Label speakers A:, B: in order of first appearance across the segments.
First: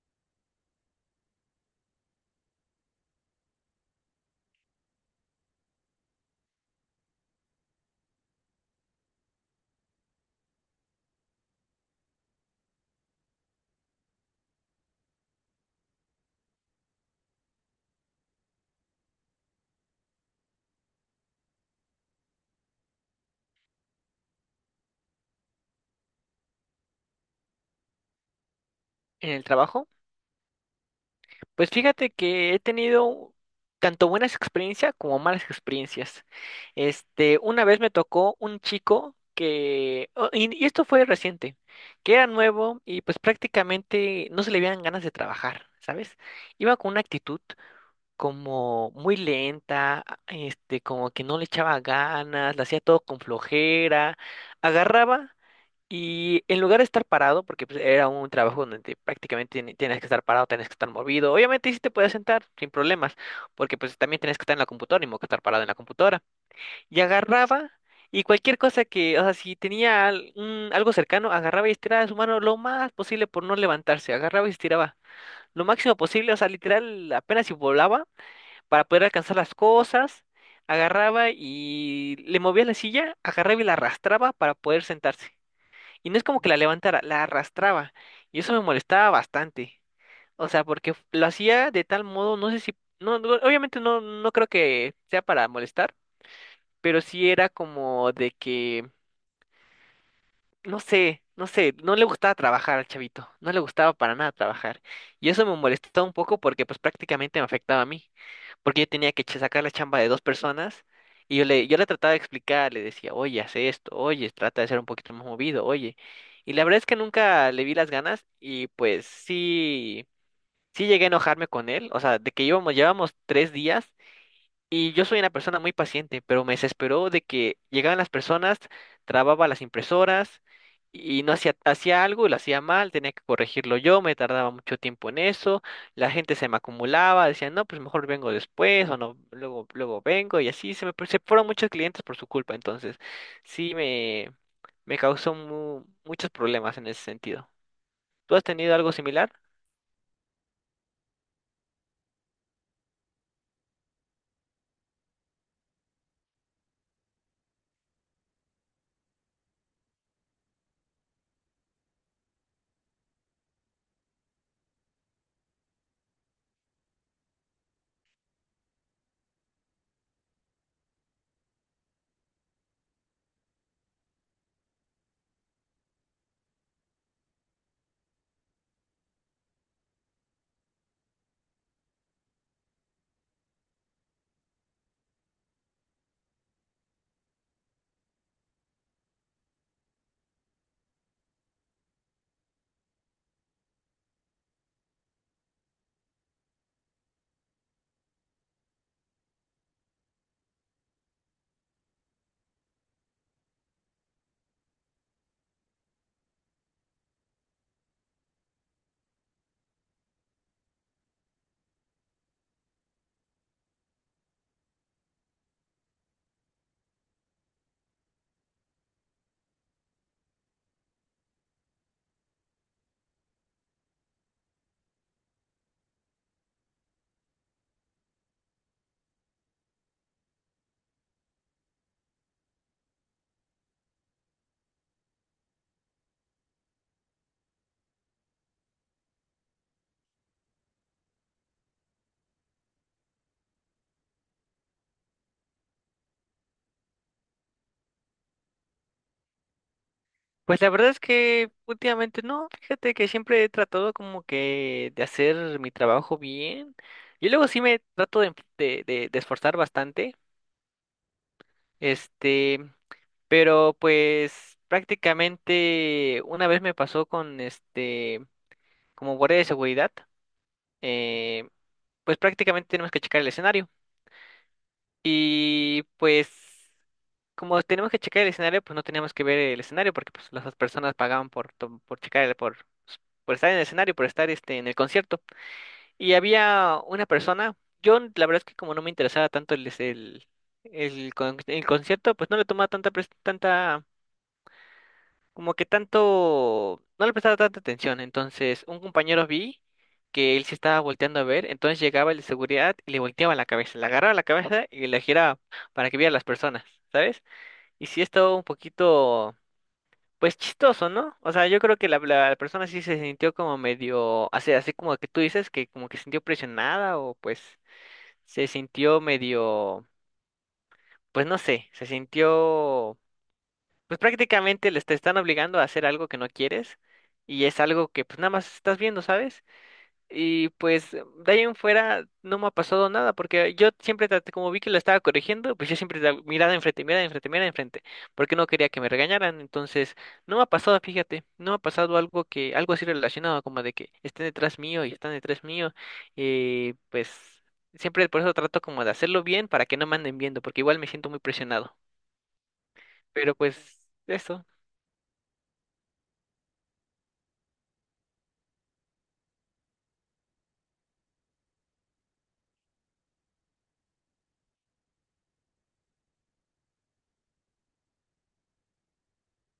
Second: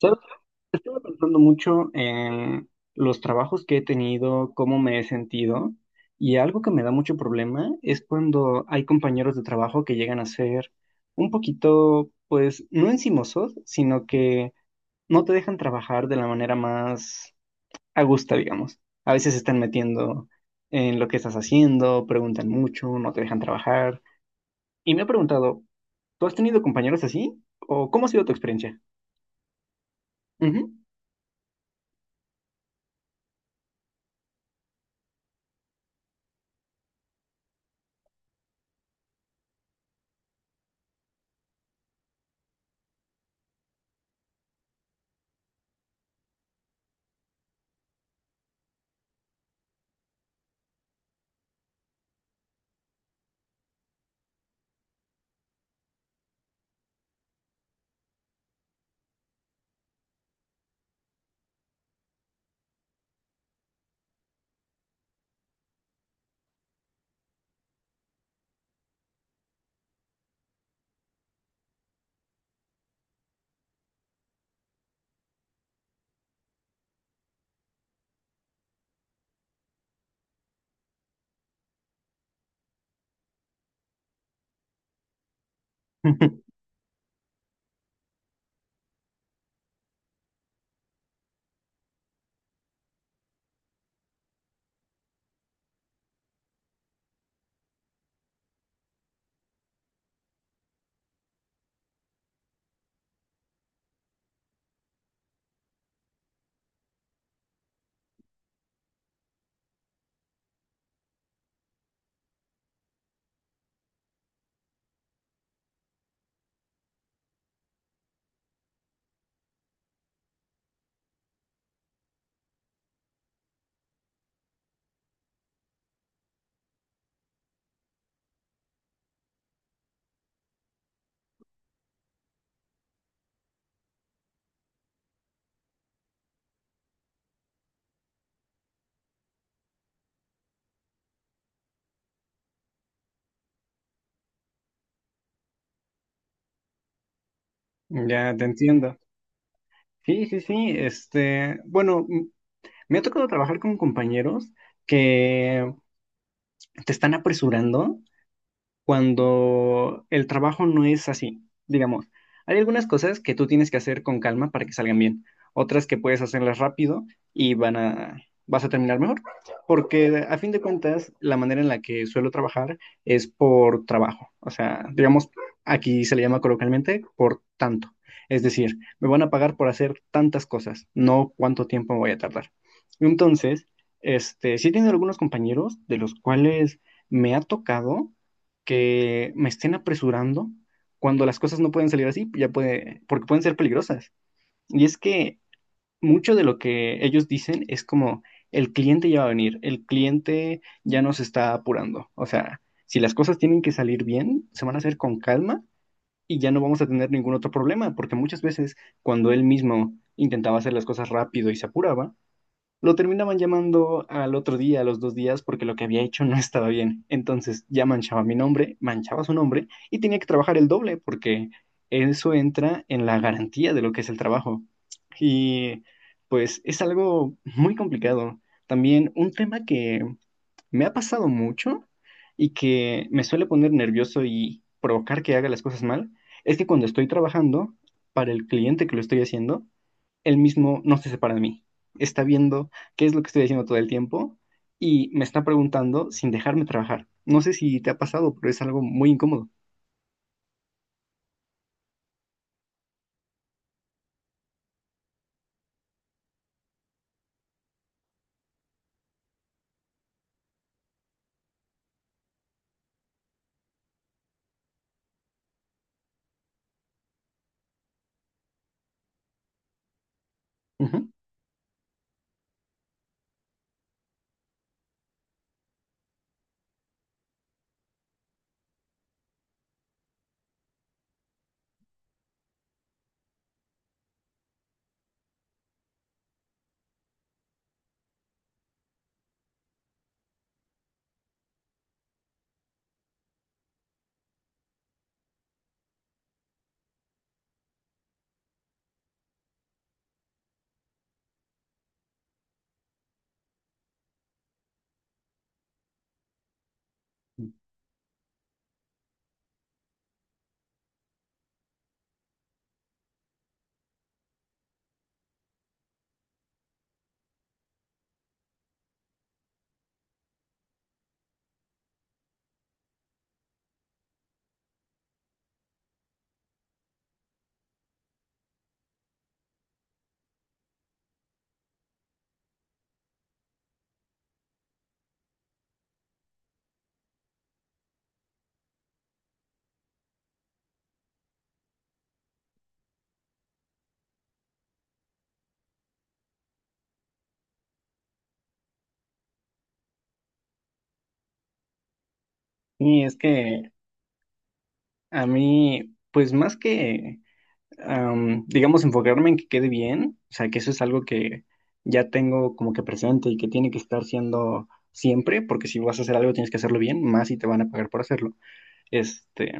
A: ¿Sabes? Estuve pensando mucho en los trabajos que he tenido, cómo me he sentido, y algo que me da mucho problema es cuando hay compañeros de trabajo que llegan a ser un poquito, pues, no encimosos, sino que no te dejan trabajar de la manera más a gusto, digamos. A veces se están metiendo en lo que estás haciendo, preguntan mucho, no te dejan trabajar. Y me he preguntado, ¿tú has tenido compañeros así? ¿O cómo ha sido tu experiencia?
B: ¿En el trabajo?
A: Ujú.
B: Pues fíjate que he tenido tanto buenas experiencias como malas experiencias. Una vez me tocó un chico que, oh, y esto fue reciente, que era nuevo y pues prácticamente no se le veían ganas de trabajar, ¿sabes? Iba con una actitud como muy lenta, como que no le echaba ganas, le hacía todo con flojera, agarraba. Y en lugar de estar parado, porque pues, era un trabajo donde prácticamente tienes que estar parado, tienes que estar movido. Obviamente sí te puedes sentar sin problemas, porque pues también tienes que estar en la computadora, ni modo que estar parado en la computadora. Y agarraba y cualquier cosa que, o sea, si tenía algo cercano, agarraba y estiraba su mano lo más posible por no levantarse. Agarraba y estiraba lo máximo posible, o sea, literal apenas si volaba para poder alcanzar las cosas. Agarraba y le movía la silla, agarraba y la arrastraba para poder sentarse. Y no es como que la levantara, la arrastraba. Y eso me molestaba bastante. O sea, porque lo hacía de tal modo, no sé si, no, no, obviamente no, no creo que sea para molestar, pero sí era como de que, no sé, no sé, no le gustaba trabajar al chavito, no le gustaba para nada trabajar. Y eso me molestaba un poco porque pues prácticamente me afectaba a mí porque yo tenía que sacar la chamba de dos personas y yo le trataba de explicar, le decía, oye, haz esto, oye, trata de ser un poquito más movido, oye. Y la verdad es que nunca le vi las ganas y pues sí, sí llegué a enojarme con él, o sea, de que íbamos, llevamos 3 días y yo soy una persona muy paciente, pero me desesperó de que llegaban las personas, trababa las impresoras y no hacía, hacía algo y lo hacía mal, tenía que corregirlo yo, me tardaba mucho tiempo en eso, la gente se me acumulaba, decían, no, pues mejor vengo después o no, luego, luego vengo y así se fueron muchos clientes por su culpa, entonces sí me, me causó muchos problemas en ese sentido. ¿Tú
A: Ya
B: has
A: te
B: tenido algo
A: entiendo.
B: similar?
A: Sí, sí, sí. Este, bueno, me ha tocado trabajar con compañeros que te están apresurando cuando el trabajo no es así. Digamos, hay algunas cosas que tú tienes que hacer con calma para que salgan bien, otras que puedes hacerlas rápido y van a, vas a terminar mejor, porque a fin de cuentas, la manera en la que suelo trabajar es por trabajo. O sea, digamos, aquí se le llama coloquialmente por tanto. Es decir, me van a pagar por hacer tantas cosas, no cuánto tiempo me voy a tardar. Entonces, este, sí he tenido algunos compañeros de los cuales me ha tocado que me estén apresurando cuando las cosas no pueden salir así, ya puede, porque pueden ser peligrosas. Y es que mucho de lo que ellos dicen es como el cliente ya va a venir, el cliente ya nos está apurando. O sea, si las cosas tienen que salir bien, se van a hacer con calma y ya no vamos a tener ningún otro problema, porque muchas veces cuando él mismo intentaba hacer las cosas rápido y se apuraba, lo terminaban llamando al otro día, a los dos días, porque lo que había hecho no estaba bien. Entonces ya manchaba mi nombre, manchaba su nombre y tenía que trabajar el doble porque eso entra en la garantía de lo que es el trabajo. Y pues es algo muy complicado. También un tema que me ha pasado mucho y que me suele poner nervioso y provocar que haga las cosas mal, es que cuando estoy trabajando para el cliente que lo estoy haciendo, él mismo no se separa de mí. Está viendo qué es lo que estoy haciendo todo el tiempo y me está preguntando sin dejarme trabajar. No sé si te ha pasado, pero es algo muy incómodo.
B: Pues la verdad es que últimamente no, fíjate que siempre he tratado como que de hacer mi trabajo bien. Y luego sí me trato de, de esforzar bastante, este, pero pues prácticamente una vez me pasó con este, como guardia de seguridad,
A: Ujú.
B: eh, pues prácticamente tenemos que checar el escenario. Y pues, como tenemos que checar el escenario, pues no teníamos que ver el escenario porque pues las personas pagaban por, por checar, por estar en el escenario, por estar este, en el concierto. Y había una persona, yo la verdad es que como no me interesaba tanto el, es- el, con- el concierto, pues no le tomaba tanta no le prestaba tanta atención. Entonces, un compañero vi que él se estaba volteando a ver, entonces llegaba el de seguridad y le volteaba la cabeza, le agarraba la cabeza y le giraba para que viera las personas, ¿sabes? Y sí estaba un poquito, pues chistoso, ¿no? O sea, yo creo que la persona sí se sintió como medio, así, así como que tú dices, que como que se sintió presionada o pues se sintió medio, pues no sé, se sintió. Pues prácticamente les te están obligando a hacer algo que no quieres y es algo que pues nada más estás viendo, ¿sabes? Y pues de ahí en fuera no me ha pasado nada porque yo siempre traté, como vi que lo estaba corrigiendo, pues yo siempre mirada enfrente, mirada enfrente, mirada enfrente, porque no quería que me regañaran, entonces no me ha pasado, fíjate, no me ha pasado algo que, algo así relacionado como de que estén detrás mío y están detrás mío y pues siempre por eso trato como de hacerlo bien para que no me anden viendo porque igual me siento muy presionado,
A: Y es
B: pero
A: que
B: pues eso.
A: a mí, pues más que, digamos, enfocarme en que quede bien, o sea, que eso es algo que ya tengo como que presente y que tiene que estar siendo siempre, porque si vas a hacer algo tienes que hacerlo bien, más si te van a pagar por hacerlo. Este,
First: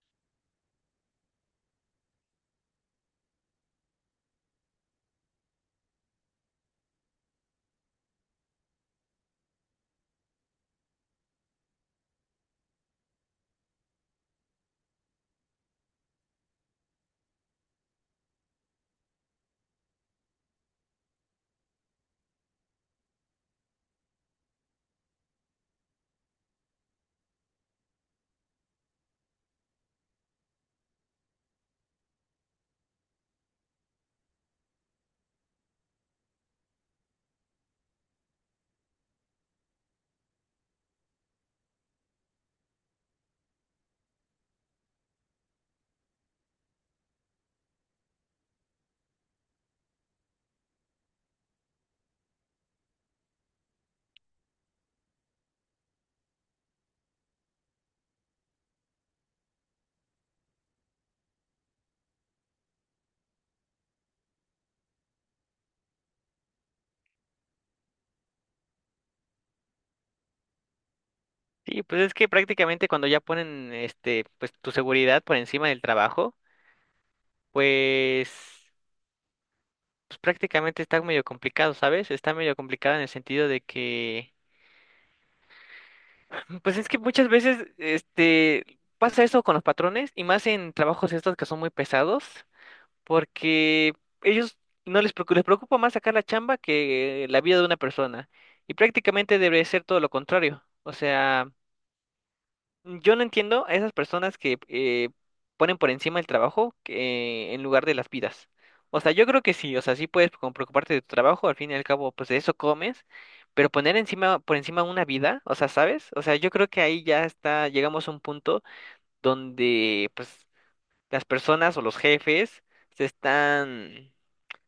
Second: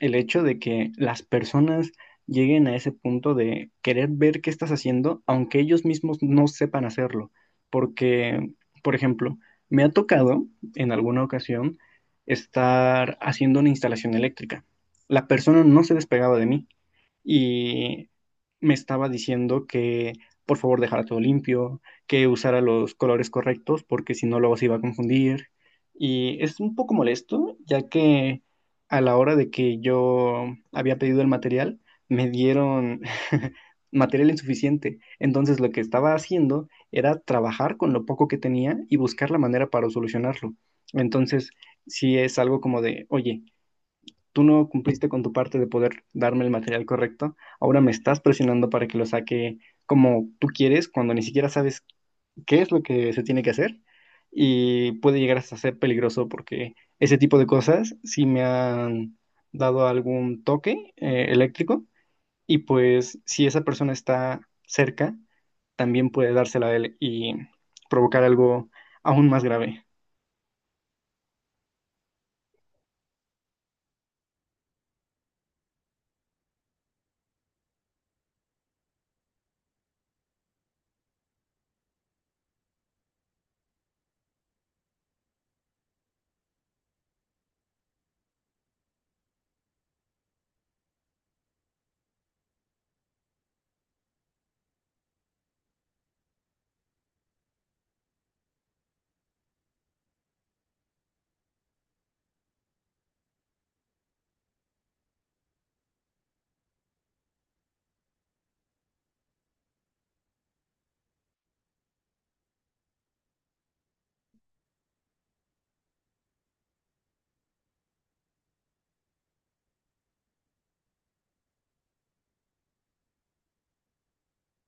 A: el hecho de que las personas lleguen a ese punto de querer ver qué estás haciendo, aunque ellos mismos no sepan hacerlo. Porque, por ejemplo, me ha tocado en alguna ocasión estar haciendo una instalación eléctrica. La persona no se despegaba de mí y me estaba diciendo que por favor dejara todo limpio, que usara los colores correctos porque si no luego se iba a confundir. Y es un poco molesto, ya que a la hora de que yo había pedido el material, me dieron material insuficiente. Entonces lo que estaba haciendo era trabajar con lo poco que tenía y buscar la manera para solucionarlo. Entonces, si es algo como de, oye, tú no cumpliste con tu parte de poder darme el material correcto, ahora me estás presionando para que lo saque como tú quieres, cuando ni siquiera sabes qué es lo que se tiene que hacer y puede llegar hasta ser peligroso porque ese tipo de cosas sí me han dado algún toque eléctrico y pues si esa persona está cerca, también puede dársela a él y provocar algo aún más grave.
B: Sí, pues es que prácticamente cuando ya ponen este, pues tu seguridad por encima del trabajo, pues, pues prácticamente está medio complicado, ¿sabes? Está medio complicado en el sentido de que, pues es que muchas veces este pasa eso con los patrones y más en trabajos estos que son muy pesados, porque ellos no les preocupa, les preocupa más sacar la chamba que la vida de una persona. Y prácticamente debe ser todo lo contrario. O sea, yo no entiendo a esas personas que ponen por encima el trabajo en lugar de las vidas. O sea, yo creo que sí, o sea, sí puedes como preocuparte de tu trabajo, al fin y al cabo, pues de eso comes, pero poner encima, por encima una vida, o sea, ¿sabes? O sea, yo creo que ahí ya está, llegamos a un punto donde, pues, las personas o los jefes se están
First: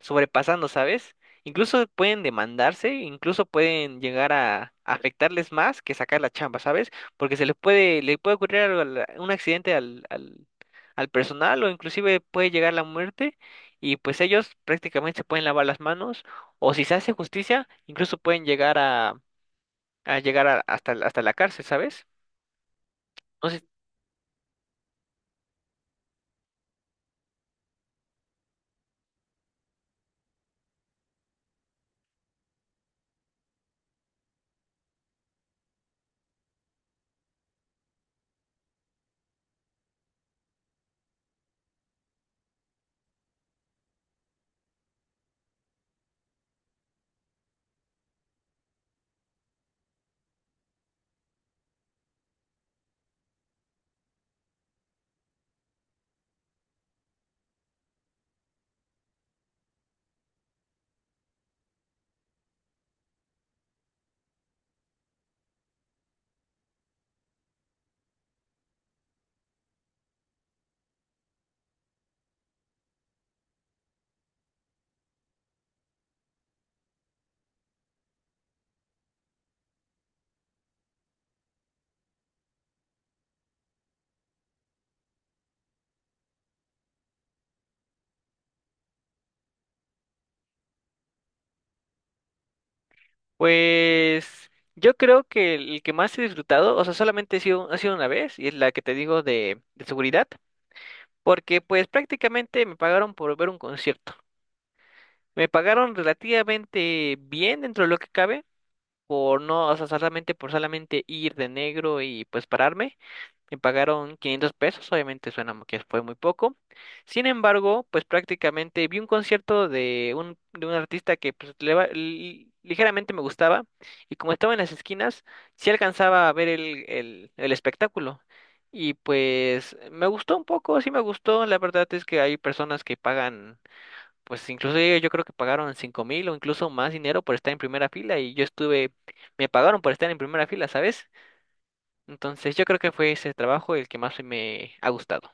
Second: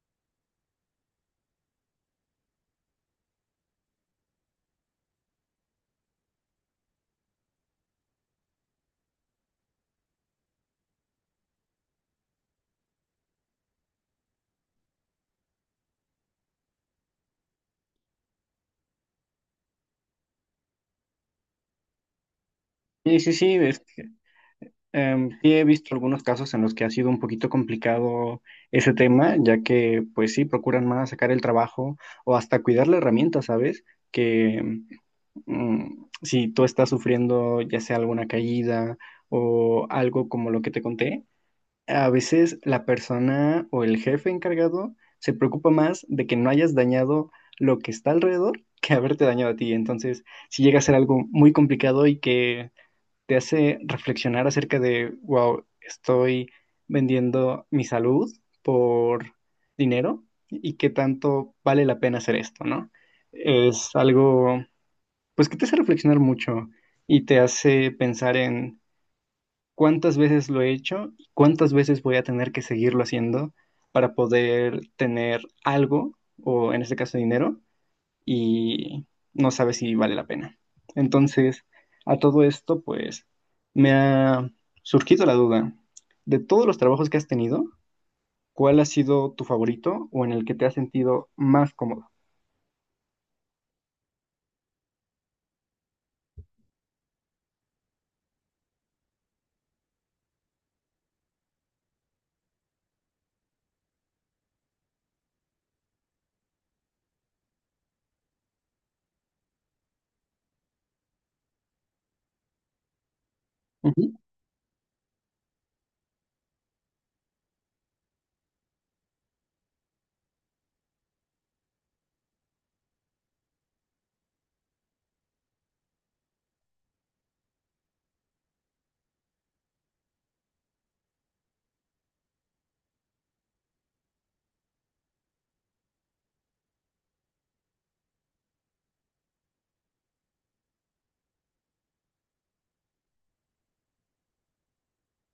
B: sobrepasando, ¿sabes? Incluso pueden demandarse, incluso pueden llegar a afectarles más que sacar la chamba, ¿sabes? Porque le puede ocurrir algo un accidente al personal o inclusive puede llegar la muerte y pues ellos prácticamente se pueden lavar las manos o si se hace justicia, incluso pueden llegar a llegar hasta la cárcel, ¿sabes?
A: Sí, sí,
B: No
A: sí,
B: sé.
A: es. Sí, he visto algunos casos en los que ha sido un poquito complicado ese tema, ya que pues sí, procuran más sacar el trabajo o hasta cuidar la herramienta, ¿sabes? Que mm, si tú estás sufriendo ya sea alguna caída o algo como lo que te conté, a veces la persona o el jefe encargado se preocupa más de que no hayas dañado lo que está alrededor que haberte dañado a ti. Entonces, si llega a ser algo muy complicado y que te hace reflexionar acerca de, wow, estoy vendiendo mi salud por dinero y qué tanto vale la pena hacer esto, ¿no? Es algo, pues, que te hace reflexionar mucho y te hace pensar en cuántas veces lo he hecho y cuántas veces voy a tener que seguirlo haciendo para poder tener algo, o en este caso dinero, y no sabes si vale la pena. Entonces, a todo esto, pues, me ha surgido la duda, de todos los trabajos que has tenido, ¿cuál ha sido tu favorito o en el que te has sentido más cómodo?
B: Pues yo creo que el que más he disfrutado, o sea, solamente ha sido una vez, y es la que te digo de seguridad, porque pues prácticamente me pagaron por ver un concierto. Me pagaron relativamente bien dentro de lo que cabe, por no, o sea, solamente por solamente ir de negro y pues pararme. Me pagaron 500 pesos, obviamente suena que fue muy poco. Sin embargo, pues prácticamente vi un concierto de de un artista que pues, ligeramente me gustaba y como estaba en las esquinas, sí alcanzaba a ver el espectáculo. Y pues me gustó un poco, sí me gustó. La verdad es que hay personas que pagan, pues incluso yo creo que pagaron 5000 o incluso más dinero por estar en primera fila y yo estuve, me pagaron por estar en primera fila, ¿sabes? Entonces yo creo que fue ese trabajo el que más me ha gustado.